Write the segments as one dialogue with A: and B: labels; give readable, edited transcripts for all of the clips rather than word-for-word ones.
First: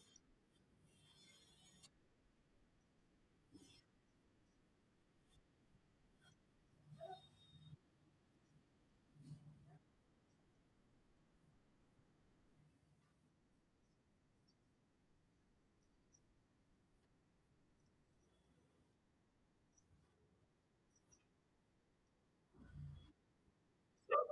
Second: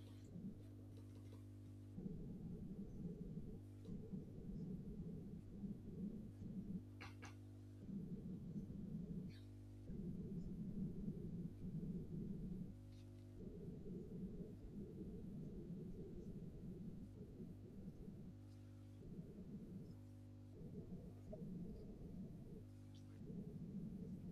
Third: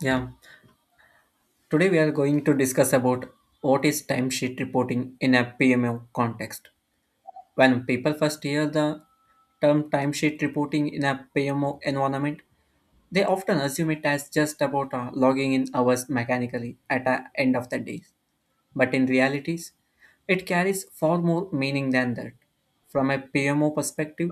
A: Yeah, today we are going to discuss about what is timesheet reporting in a PMO context. When people first hear the term timesheet reporting in a PMO environment, they often assume it as just about logging in hours mechanically at the end of the day but in realities, it carries far more meaning than that. From a PMO perspective,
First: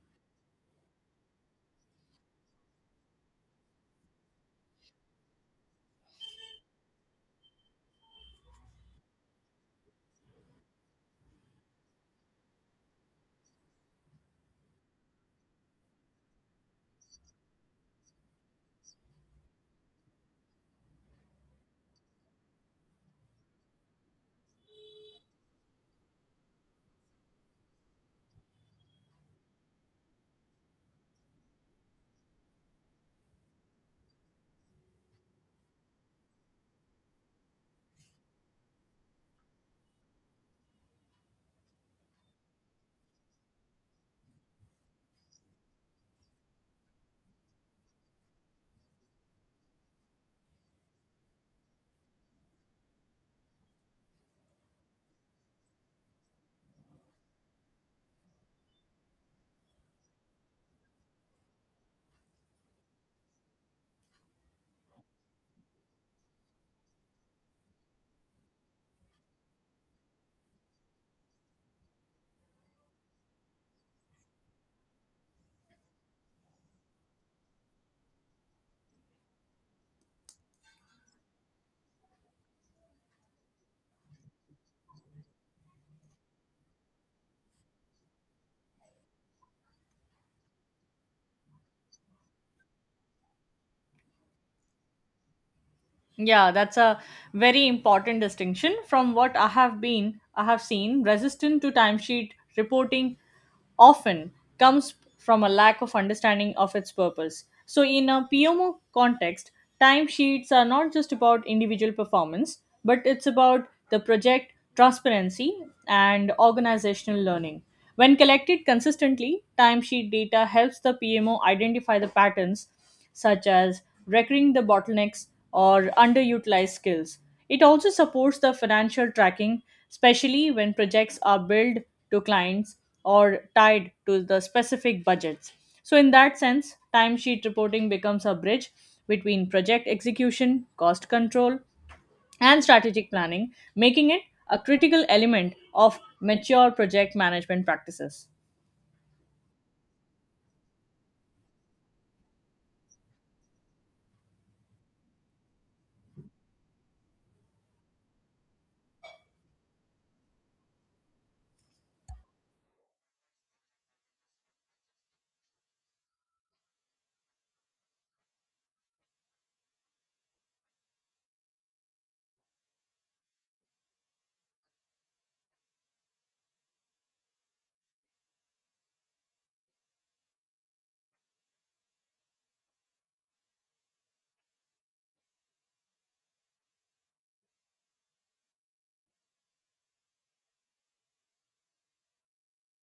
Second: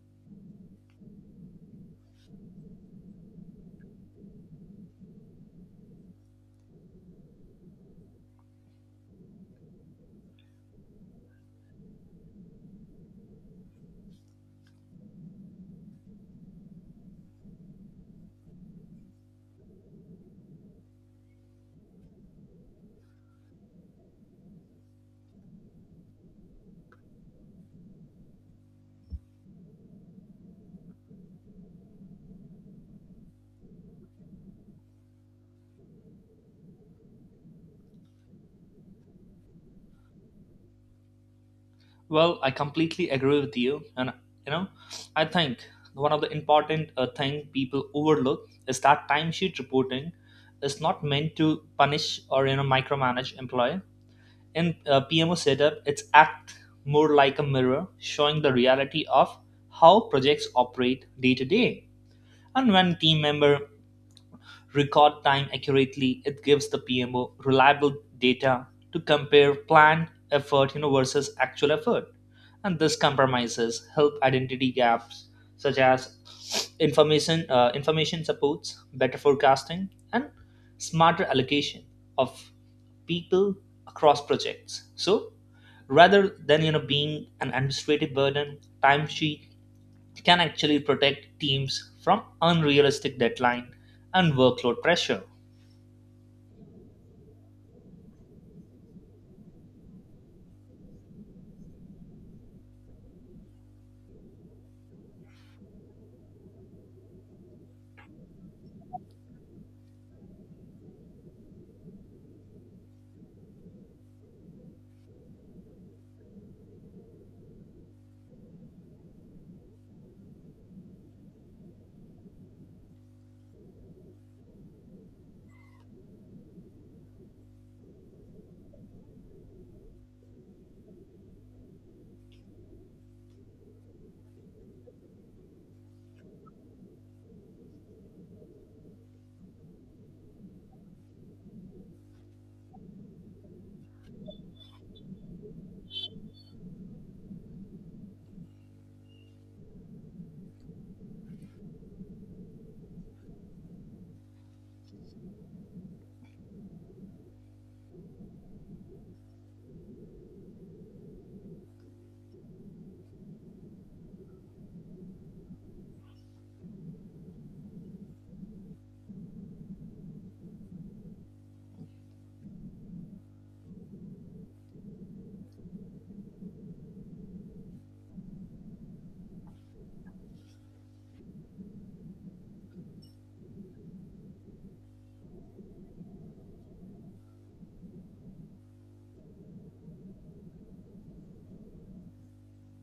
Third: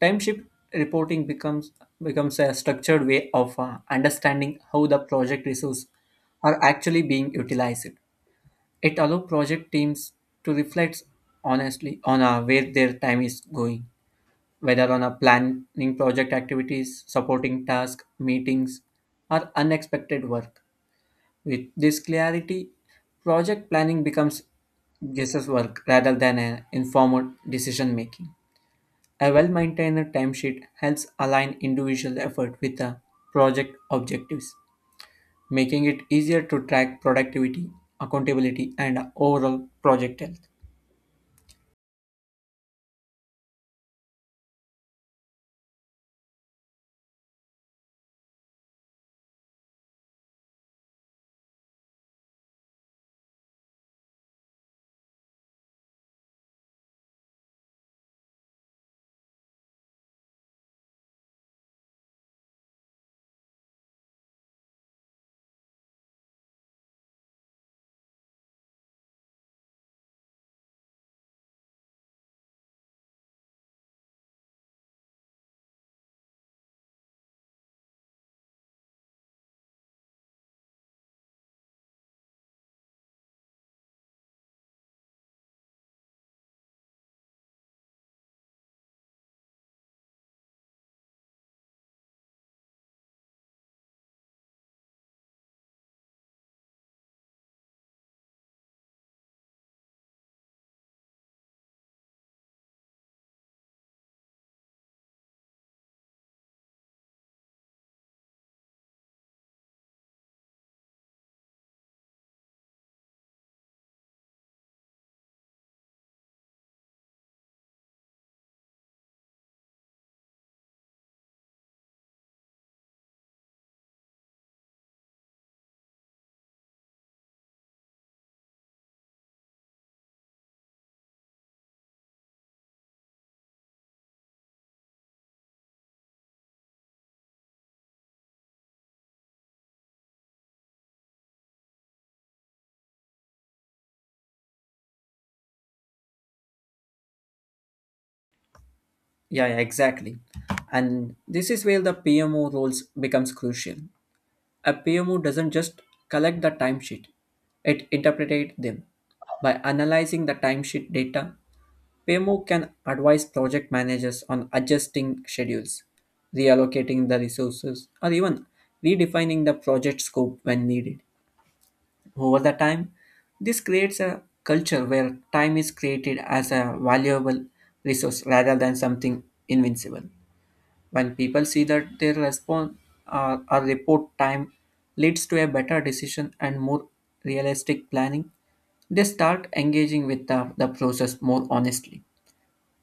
A: timeship reporting becomes a structured way of understanding how the project resources are actually being utilized. It allows project teams to reflect honestly on where their time is going, whether on a planning project activities, supporting tasks, meetings, or unexpected work. With this clarity, project planning becomes guess's work rather than an informed decision making. A well maintained timesheet helps align individual effort with the project objectives, making it easier to track productivity, accountability, and overall project health.
B: Well, I completely agree with you, and you know, I think one of the important thing people overlook is that timesheet reporting is not meant to punish or micromanage employee. In PMO setup, it's act more like a mirror, showing the reality of how projects operate day to day. And when team member record time accurately, it gives the PMO reliable data to compare planned effort, versus actual effort. And this compromises help identity gaps such as information supports, better forecasting, and smarter allocation of people across projects. So rather than being an administrative burden, timesheet can actually protect teams from unrealistic deadline and workload pressure.
C: Yeah, that's a very important distinction from what I have seen resistant to timesheet reporting often comes from a lack of understanding of its purpose. So, in a PMO context, timesheets are not just about individual performance, but it's about the project transparency and organizational learning. When collected consistently, timesheet data helps the PMO identify the patterns such as recurring the bottlenecks or underutilized skills. It also supports the financial tracking, especially when projects are billed to clients or tied to the specific budgets. So, in that sense, timesheet reporting becomes a bridge between project execution, cost control, and strategic planning, making it a critical element of mature project management practices.
A: Yeah, yeah, exactly. And this is where the PMO roles becomes crucial. A PMO doesn't just collect the timesheet, it interpreted them by analyzing the timesheet data PMO can advise project managers on adjusting schedules, reallocating the resources, or even redefining the project scope when needed. Over the time, this creates a culture where time is created as a valuable resource rather than something invincible. When people see that their response or report time leads to a better decision and more realistic planning, they start engaging with the process more honestly.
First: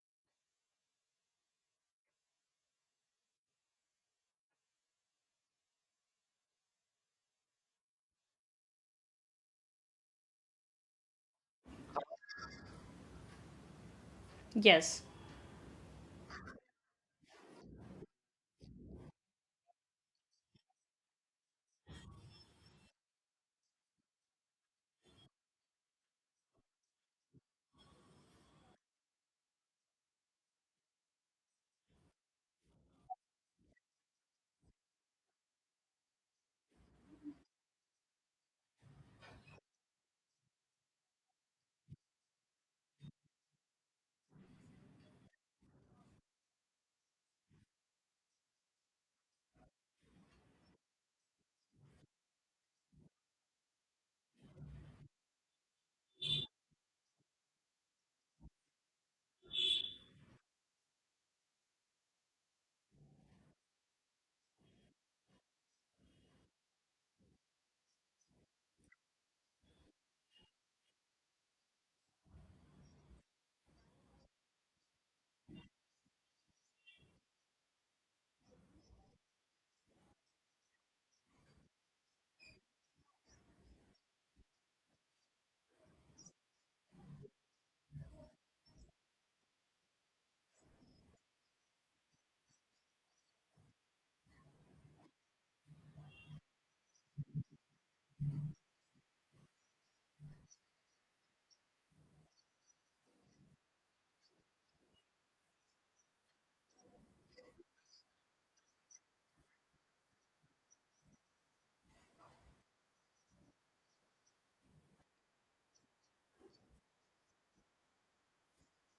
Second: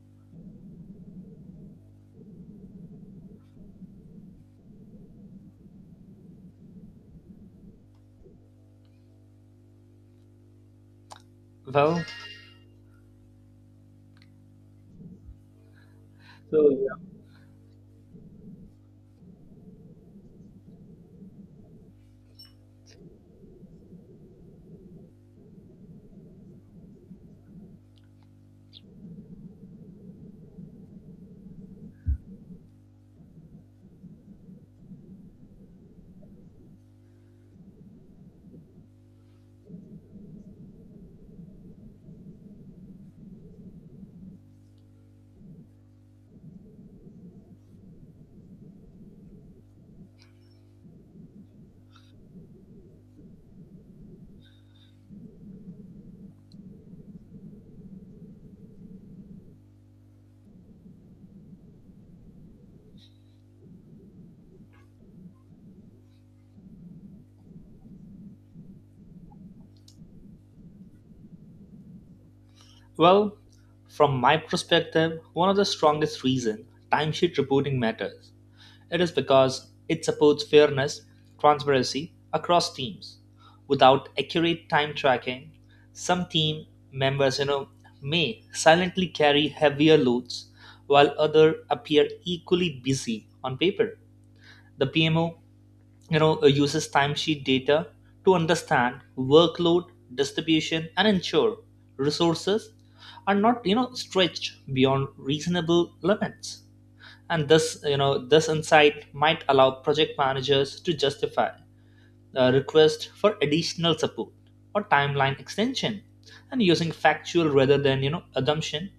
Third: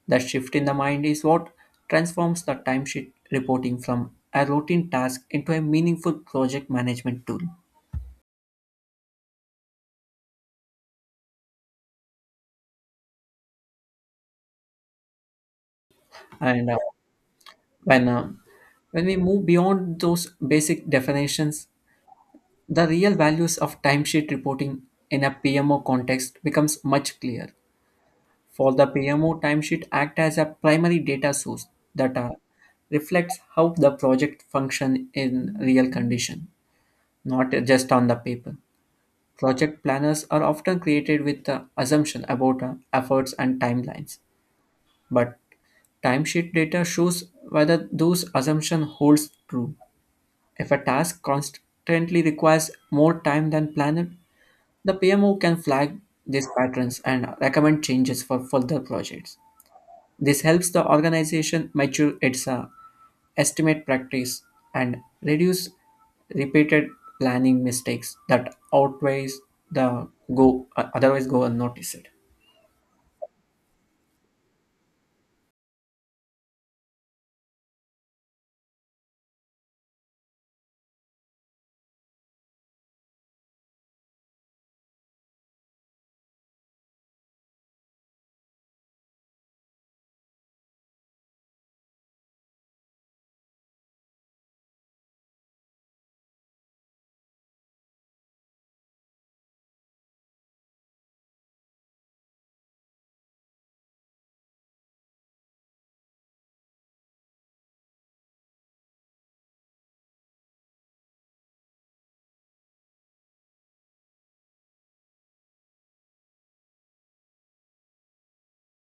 A: That shift in the mind is what transforms the timesheet reporting from a routine task into a meaningful project management tool.
B: Well,
C: Yes.
A: And
B: so yeah.
A: when When we move beyond those basic definitions, the real values of timesheet reporting in a PMO context becomes much clearer. For the PMO, timesheet act as a primary data source that reflects how the project function in real condition, not just on the paper. Project planners are often created with the assumption about efforts and timelines, but timesheet data shows whether those assumption holds true. If a task constantly requires more time than planned, the PMO can flag these patterns and recommend changes for further projects. This helps the organization mature its estimate practice and reduce repeated planning mistakes that outweighs the go otherwise go unnoticed.
B: Well, from my perspective, one of the strongest reason timesheet reporting matters. It is because it supports fairness, transparency across teams. Without accurate time tracking, some team members, you know, may silently carry heavier loads while other appear equally busy on paper. The PMO, uses timesheet data to understand workload distribution and ensure resources are not stretched beyond reasonable limits. And this you know this insight might allow project managers to justify a request for additional support or timeline extension, and using factual rather than assumption.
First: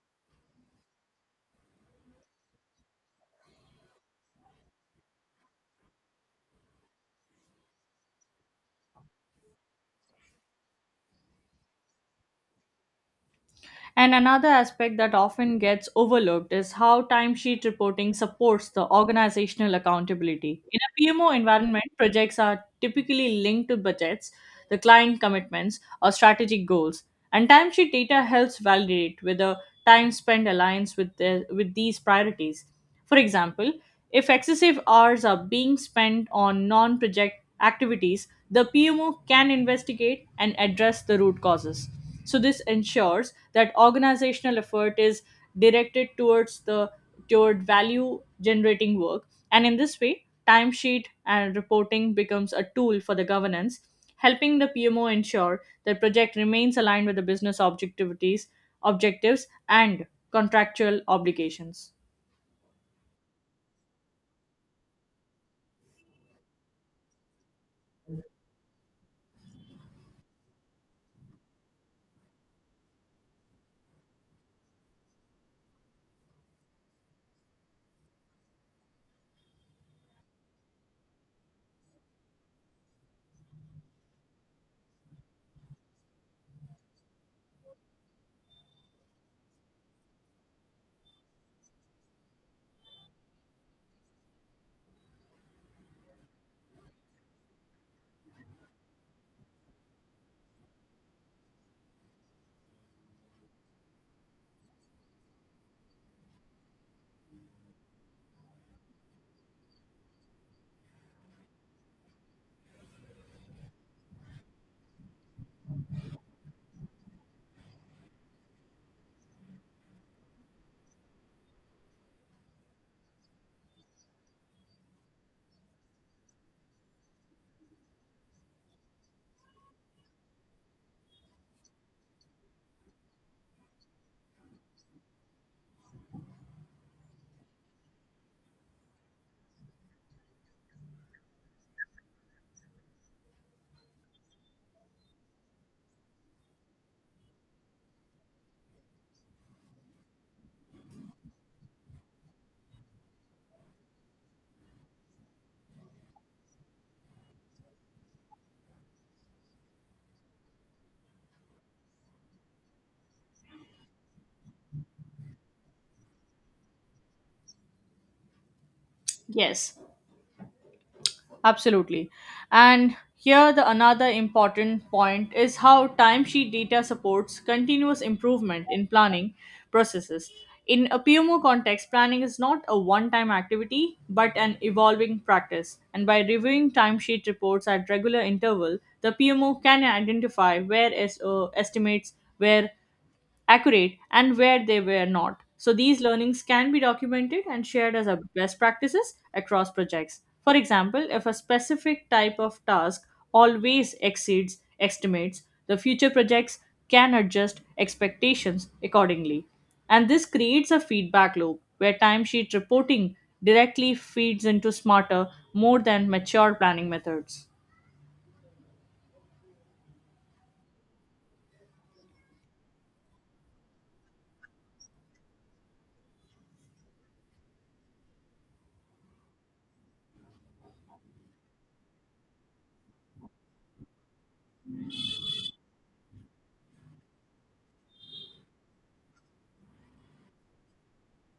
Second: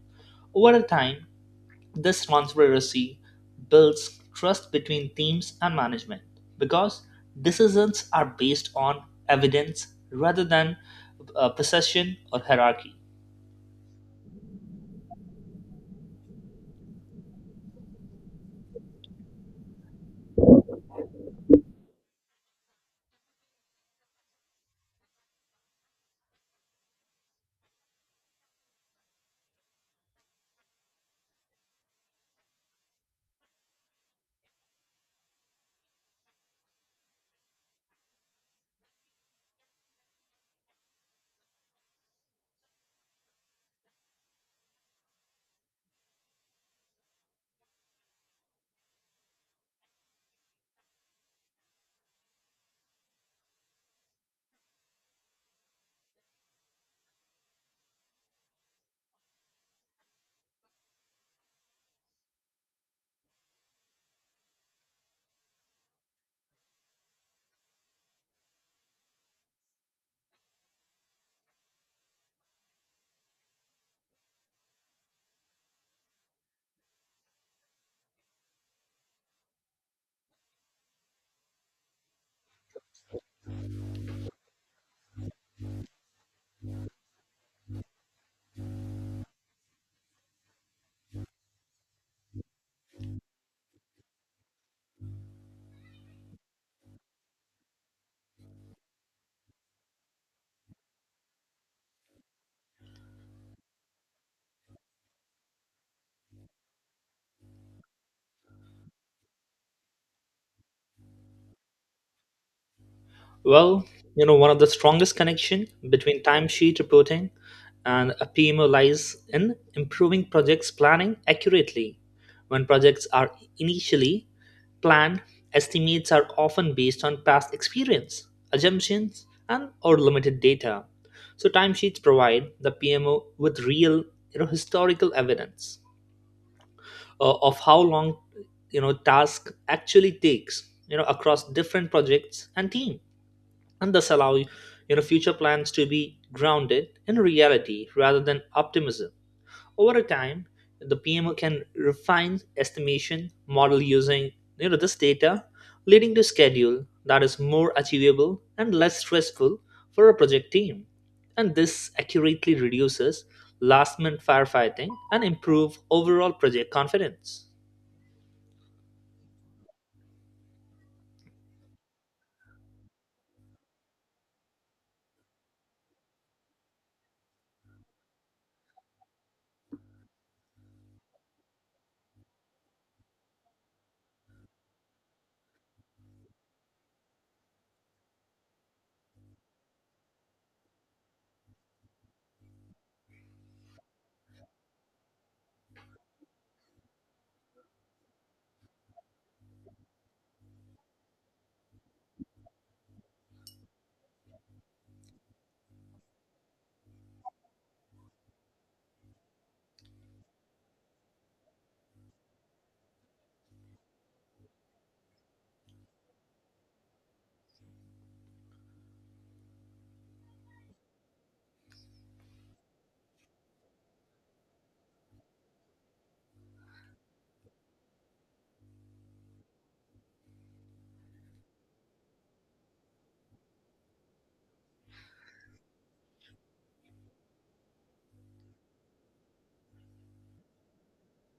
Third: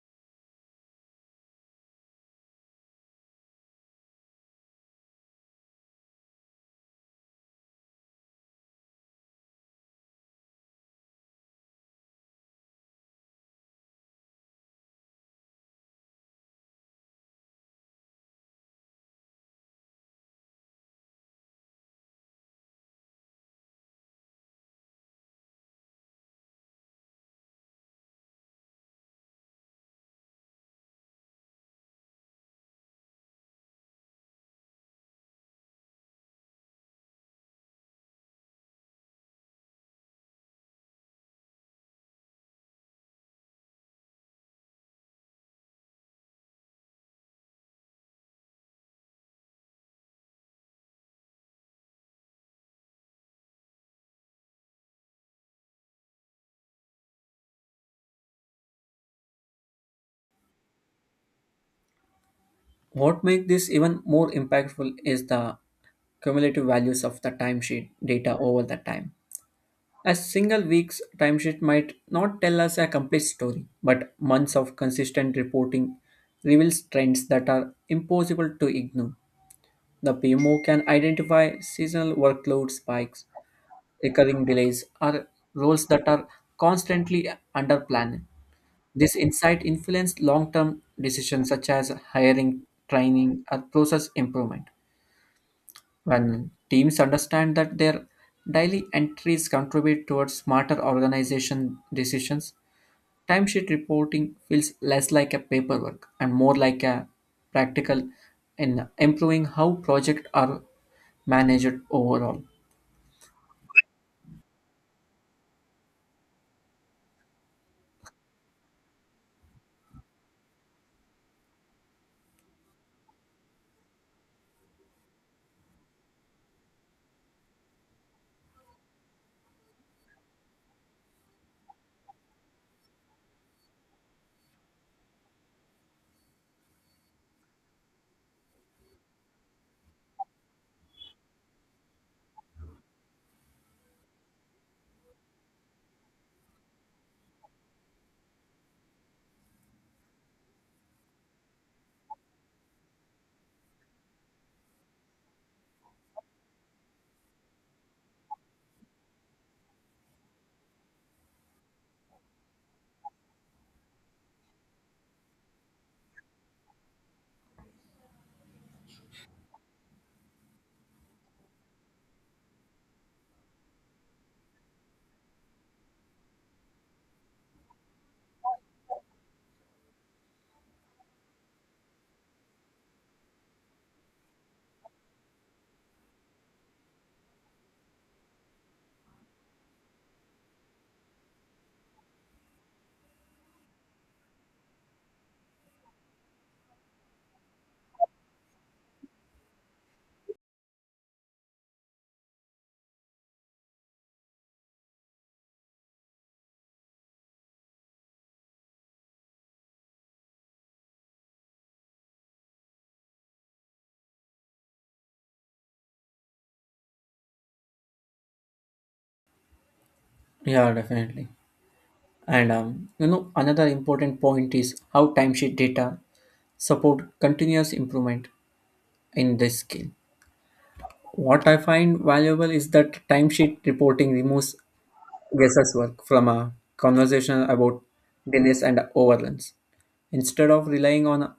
B: Over time, this transparency builds trust between teams and management, because decisions are based on evidence rather than possession or hierarchy.
C: And another aspect that often gets overlooked is how timesheet reporting supports the organizational accountability. In a PMO environment, projects are typically linked to budgets, the client commitments, or strategic goals. And timesheet data helps validate whether time spent aligns with, with these priorities. For example, if excessive hours are being spent on non project activities, the PMO can investigate and address the root causes. So, this ensures that organizational effort is directed toward value generating work, and in this way timesheet and reporting becomes a tool for the governance, helping the PMO ensure that project remains aligned with the business objectivities objectives and contractual obligations.
A: What makes this even more impactful is the cumulative values of the timesheet data over the time. A single week's timesheet might not tell us a complete story, but months of consistent reporting reveals trends that are impossible to ignore. The PMO can identify seasonal workload spikes, recurring delays, or roles that are constantly under plan. This insight influences long term decisions such as hiring, training, or process improvement. When teams understand that their daily entries contribute towards smarter organization decisions, timesheet reporting feels less like a paperwork and more like a practical in improving how projects are managed overall.
B: Well, you know, one of the strongest connection between timesheet reporting and a PMO lies in improving projects planning accurately. When projects are initially planned, estimates are often based on past experience, assumptions, and or limited data. So timesheets provide the PMO with real, you know, historical evidence of how long, you know, task actually takes, you know, across different projects and teams, and thus allow future plans to be grounded in reality rather than optimism. Over time, the PMO can refine estimation model using this data, leading to schedule that is more achievable and less stressful for a project team. And this accurately reduces last minute firefighting and improve overall project confidence.
C: Yes. Absolutely. And here the another important point is how timesheet data supports continuous improvement in planning processes. In a PMO context, planning is not a one-time activity but an evolving practice. And by reviewing timesheet reports at regular interval, the PMO can identify where estimates were accurate and where they were not. So these learnings can be documented and shared as a best practices across projects. For example, if a specific type of task always exceeds estimates, the future projects can adjust expectations accordingly. And this creates a feedback loop where timesheet reporting directly feeds into smarter, more than mature planning methods.
A: Yeah, definitely. And you know, another important point is how timesheet data support continuous improvement in this skill. What I find valuable is that timesheet reporting removes guesswork from a conversation about delays and overruns. Instead of relying on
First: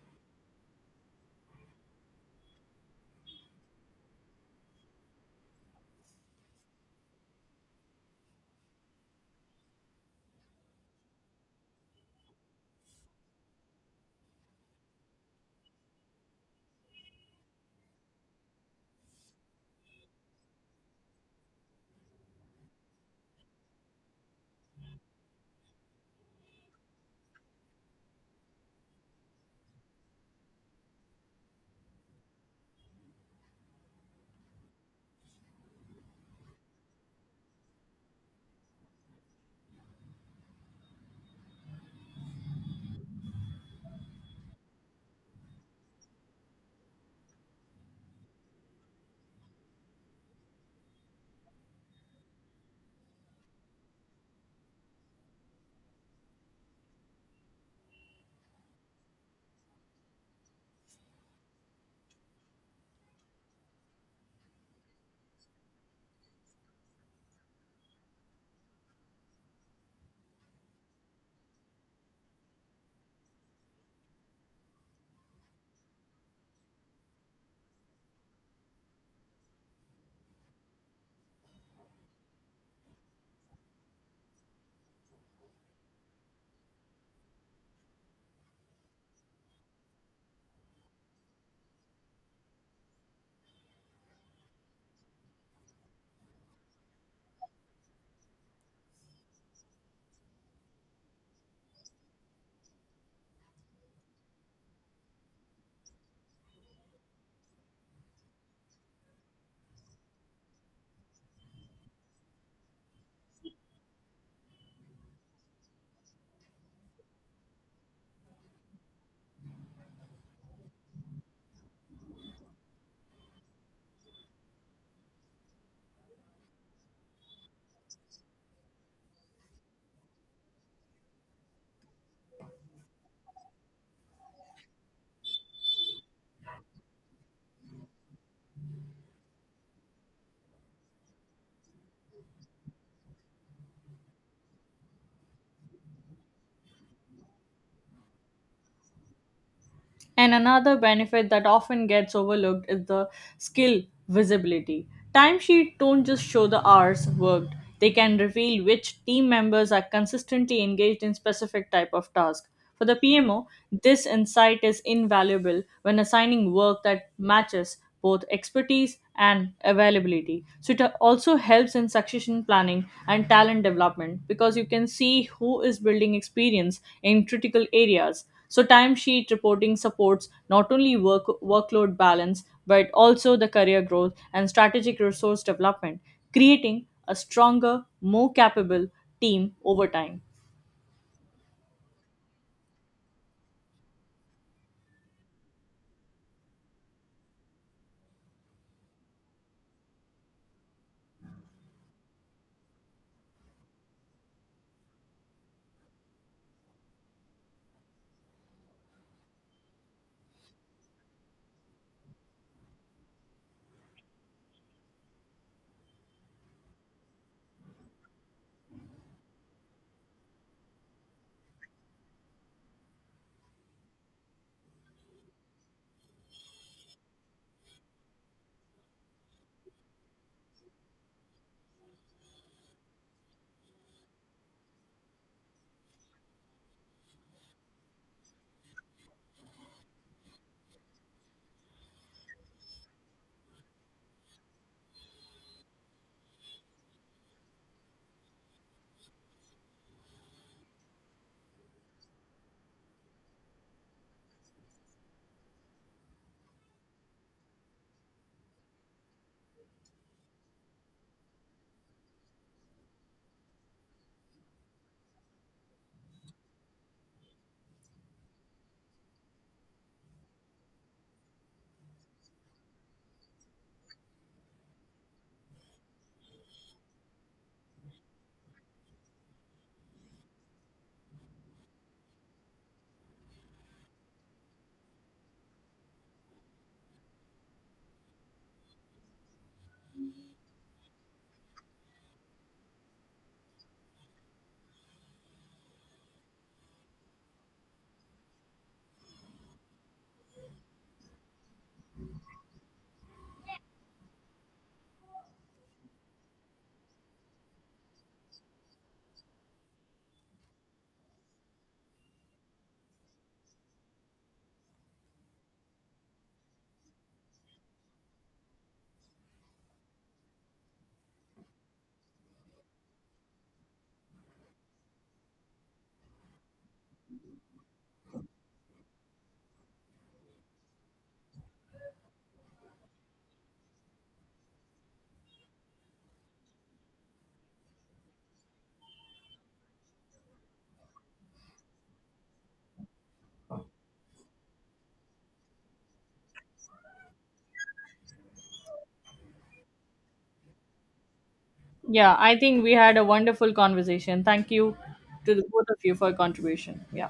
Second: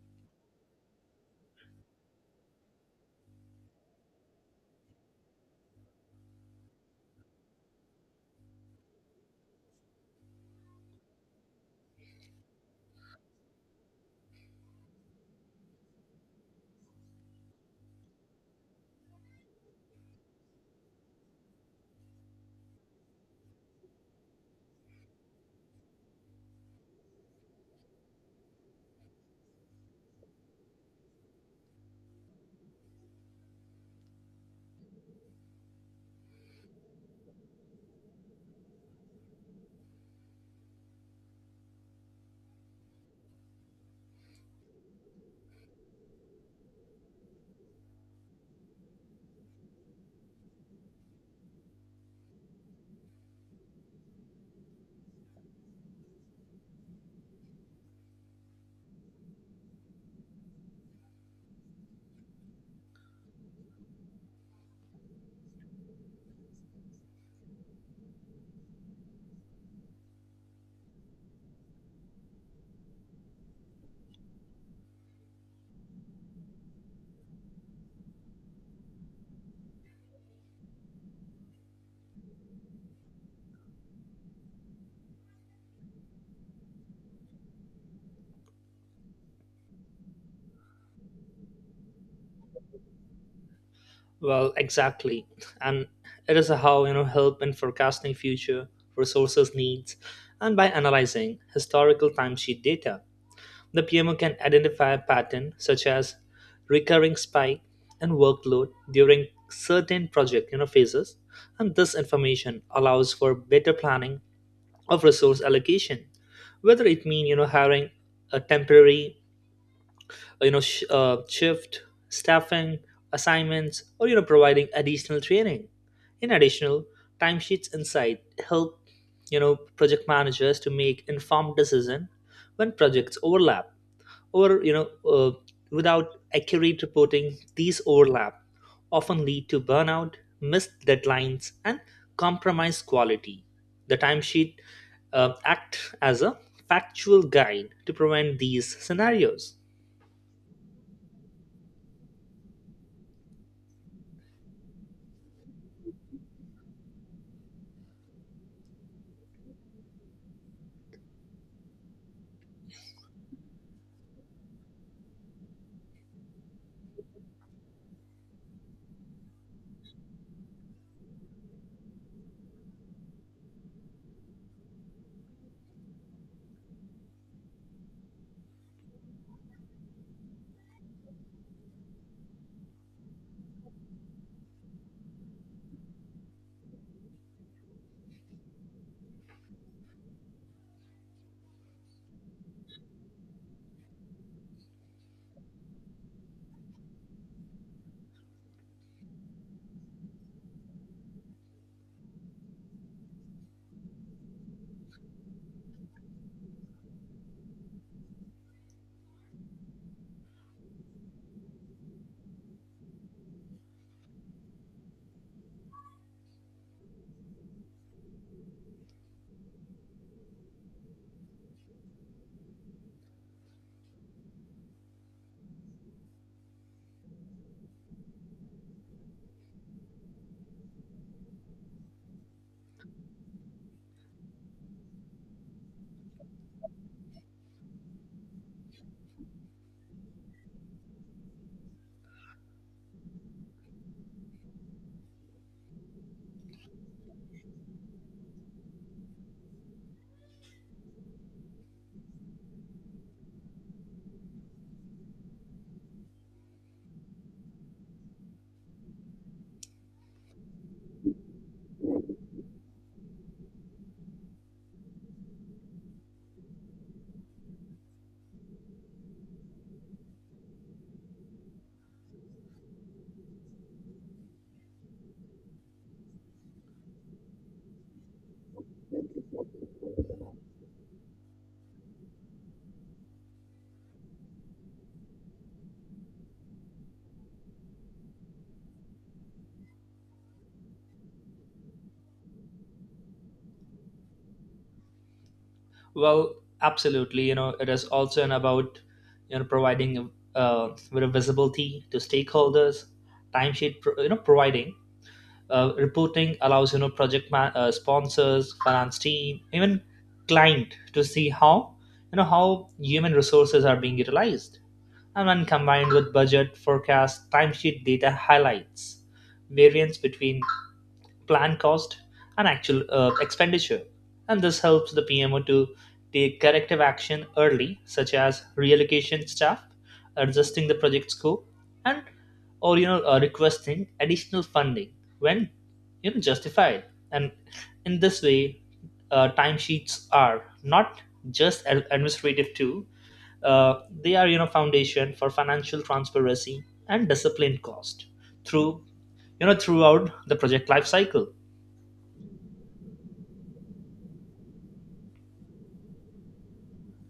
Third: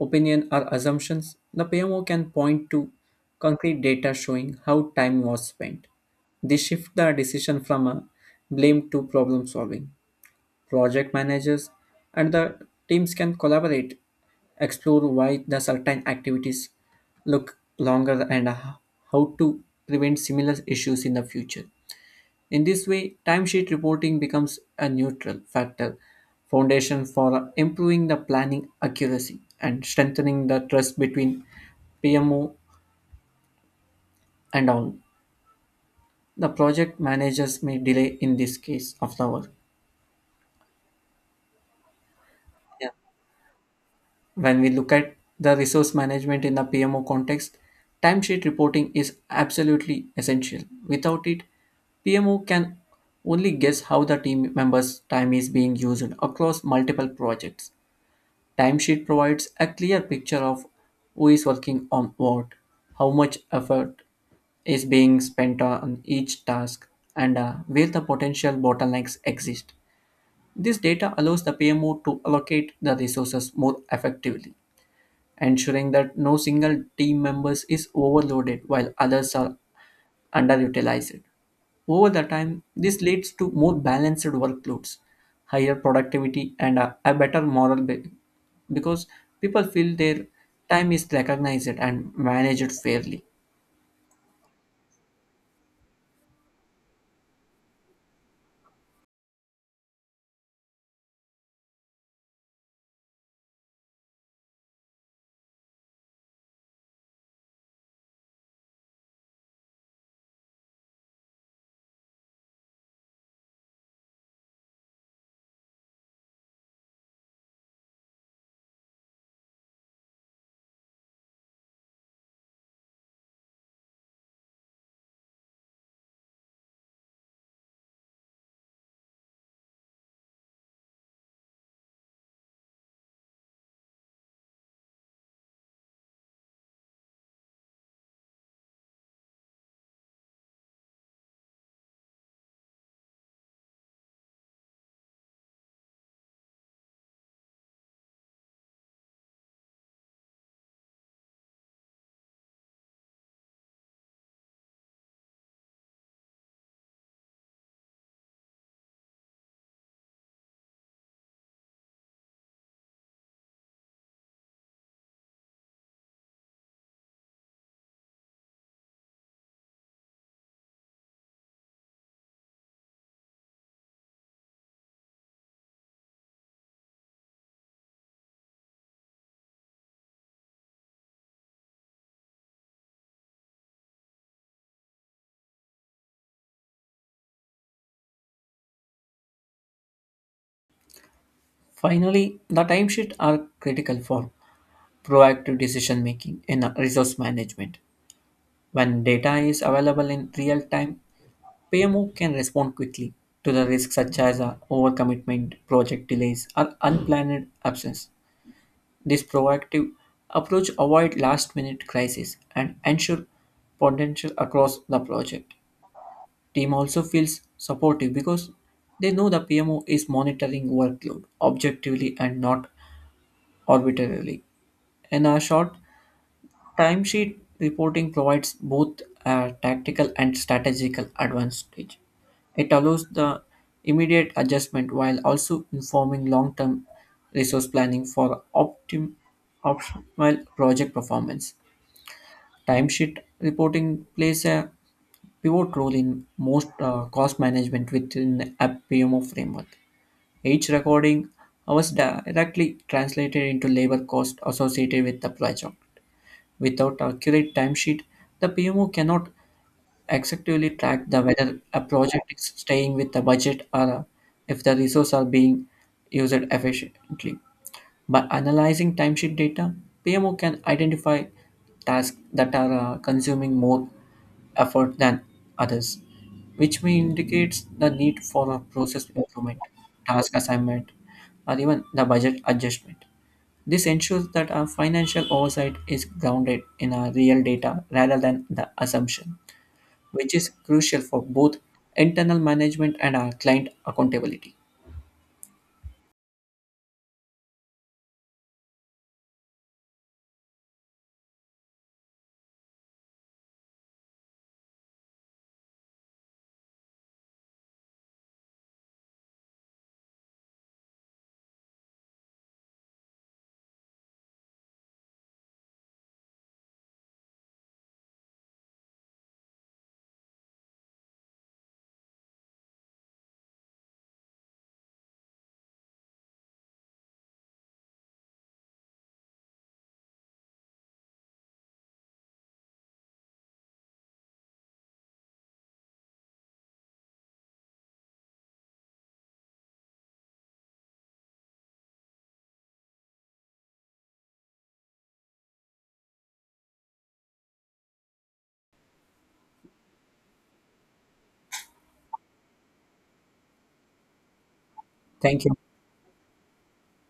A: opinion or assumptions, the PMO can point to concrete data showing how time was spent. This shift the decision from a blame to problem solving. Project managers and the teams can collaborate, explore why the certain activities look longer and how to prevent similar issues in the future. In this way, timesheet reporting becomes a neutral factor foundation for improving the planning accuracy and strengthening the trust between PMO and all. The project managers may delay in this case of the work. Yeah. When we look at the resource management in the PMO context, timesheet reporting is absolutely essential. Without it, PMO can only guess how the team members' time is being used across multiple projects. Timesheet provides a clear picture of who is working on what, how much effort is being spent on each task, and where the potential bottlenecks exist. This data allows the PMO to allocate the resources more effectively, ensuring that no single team member is overloaded while others are underutilized. Over the time, this leads to more balanced workloads, higher productivity, and a better moral because people feel their time is recognized and managed fairly.
B: Well, exactly. And it is how, help in forecasting future resources needs, and by analyzing historical timesheet data, the PMO can identify a pattern such as recurring spike in workload during certain project, phases. And this information allows for better planning of resource allocation, whether it mean hiring a temporary, shift staffing assignments, or providing additional training. In additional, timesheets insight help, project managers to make informed decision when projects overlap, or without accurate reporting these overlap often lead to burnout, missed deadlines and compromised quality. The timesheet act as a factual guide to prevent these scenarios.
C: And another benefit that often gets overlooked is the skill visibility. Timesheets don't just show the hours worked, they can reveal which team members are consistently engaged in specific type of task. For the PMO, this insight is invaluable when assigning work that matches both expertise and availability. So it also helps in succession planning and talent development because you can see who is building experience in critical areas, so timesheet reporting supports not only workload balance but also the career growth and strategic resource development, creating a stronger, more capable team over time.
A: Finally, the timesheets are critical for proactive decision making in a resource management. When data is available in real time, PMO can respond quickly to the risks such as a overcommitment, project delays, or unplanned absence. This proactive approach avoids last-minute crises and ensure potential across the project. Team also feels supportive because they know the PMO is monitoring workload objectively and not arbitrarily. In a short, timesheet reporting provides both a tactical and strategical advantage. It allows the immediate adjustment while also informing long term resource planning for optimal project performance. Timesheet reporting plays a pivot role in most cost management within a PMO framework. Each recording was directly translated into labor cost associated with the project. Without accurate timesheet, the PMO cannot effectively track the whether a project is staying with the budget or if the resources are being used efficiently. By analyzing timesheet data, PMO can identify tasks that are consuming more effort than others, which may indicates the need for a process improvement, task assignment, or even the budget adjustment. This ensures that our financial oversight is grounded in our real data rather than the assumption, which is crucial for both internal management and our client accountability.
B: Well, absolutely. You know, it is also an about, providing with a visibility to stakeholders, timesheet. You know, providing reporting allows, project man, sponsors, finance team, even client to see how, how human resources are being utilized. And when combined with budget, forecast, timesheet data highlights variance between plan cost and actual expenditure. And this helps the PMO to take corrective action early, such as reallocation staff, adjusting the project scope, and or requesting additional funding when justified. And in this way, timesheets are not just administrative too, they are, foundation for financial transparency and disciplined cost through, throughout the project life cycle.
C: Yeah, I think we had a wonderful conversation. Thank you to the
A: Thank you.
C: both of you for your contribution. Yeah.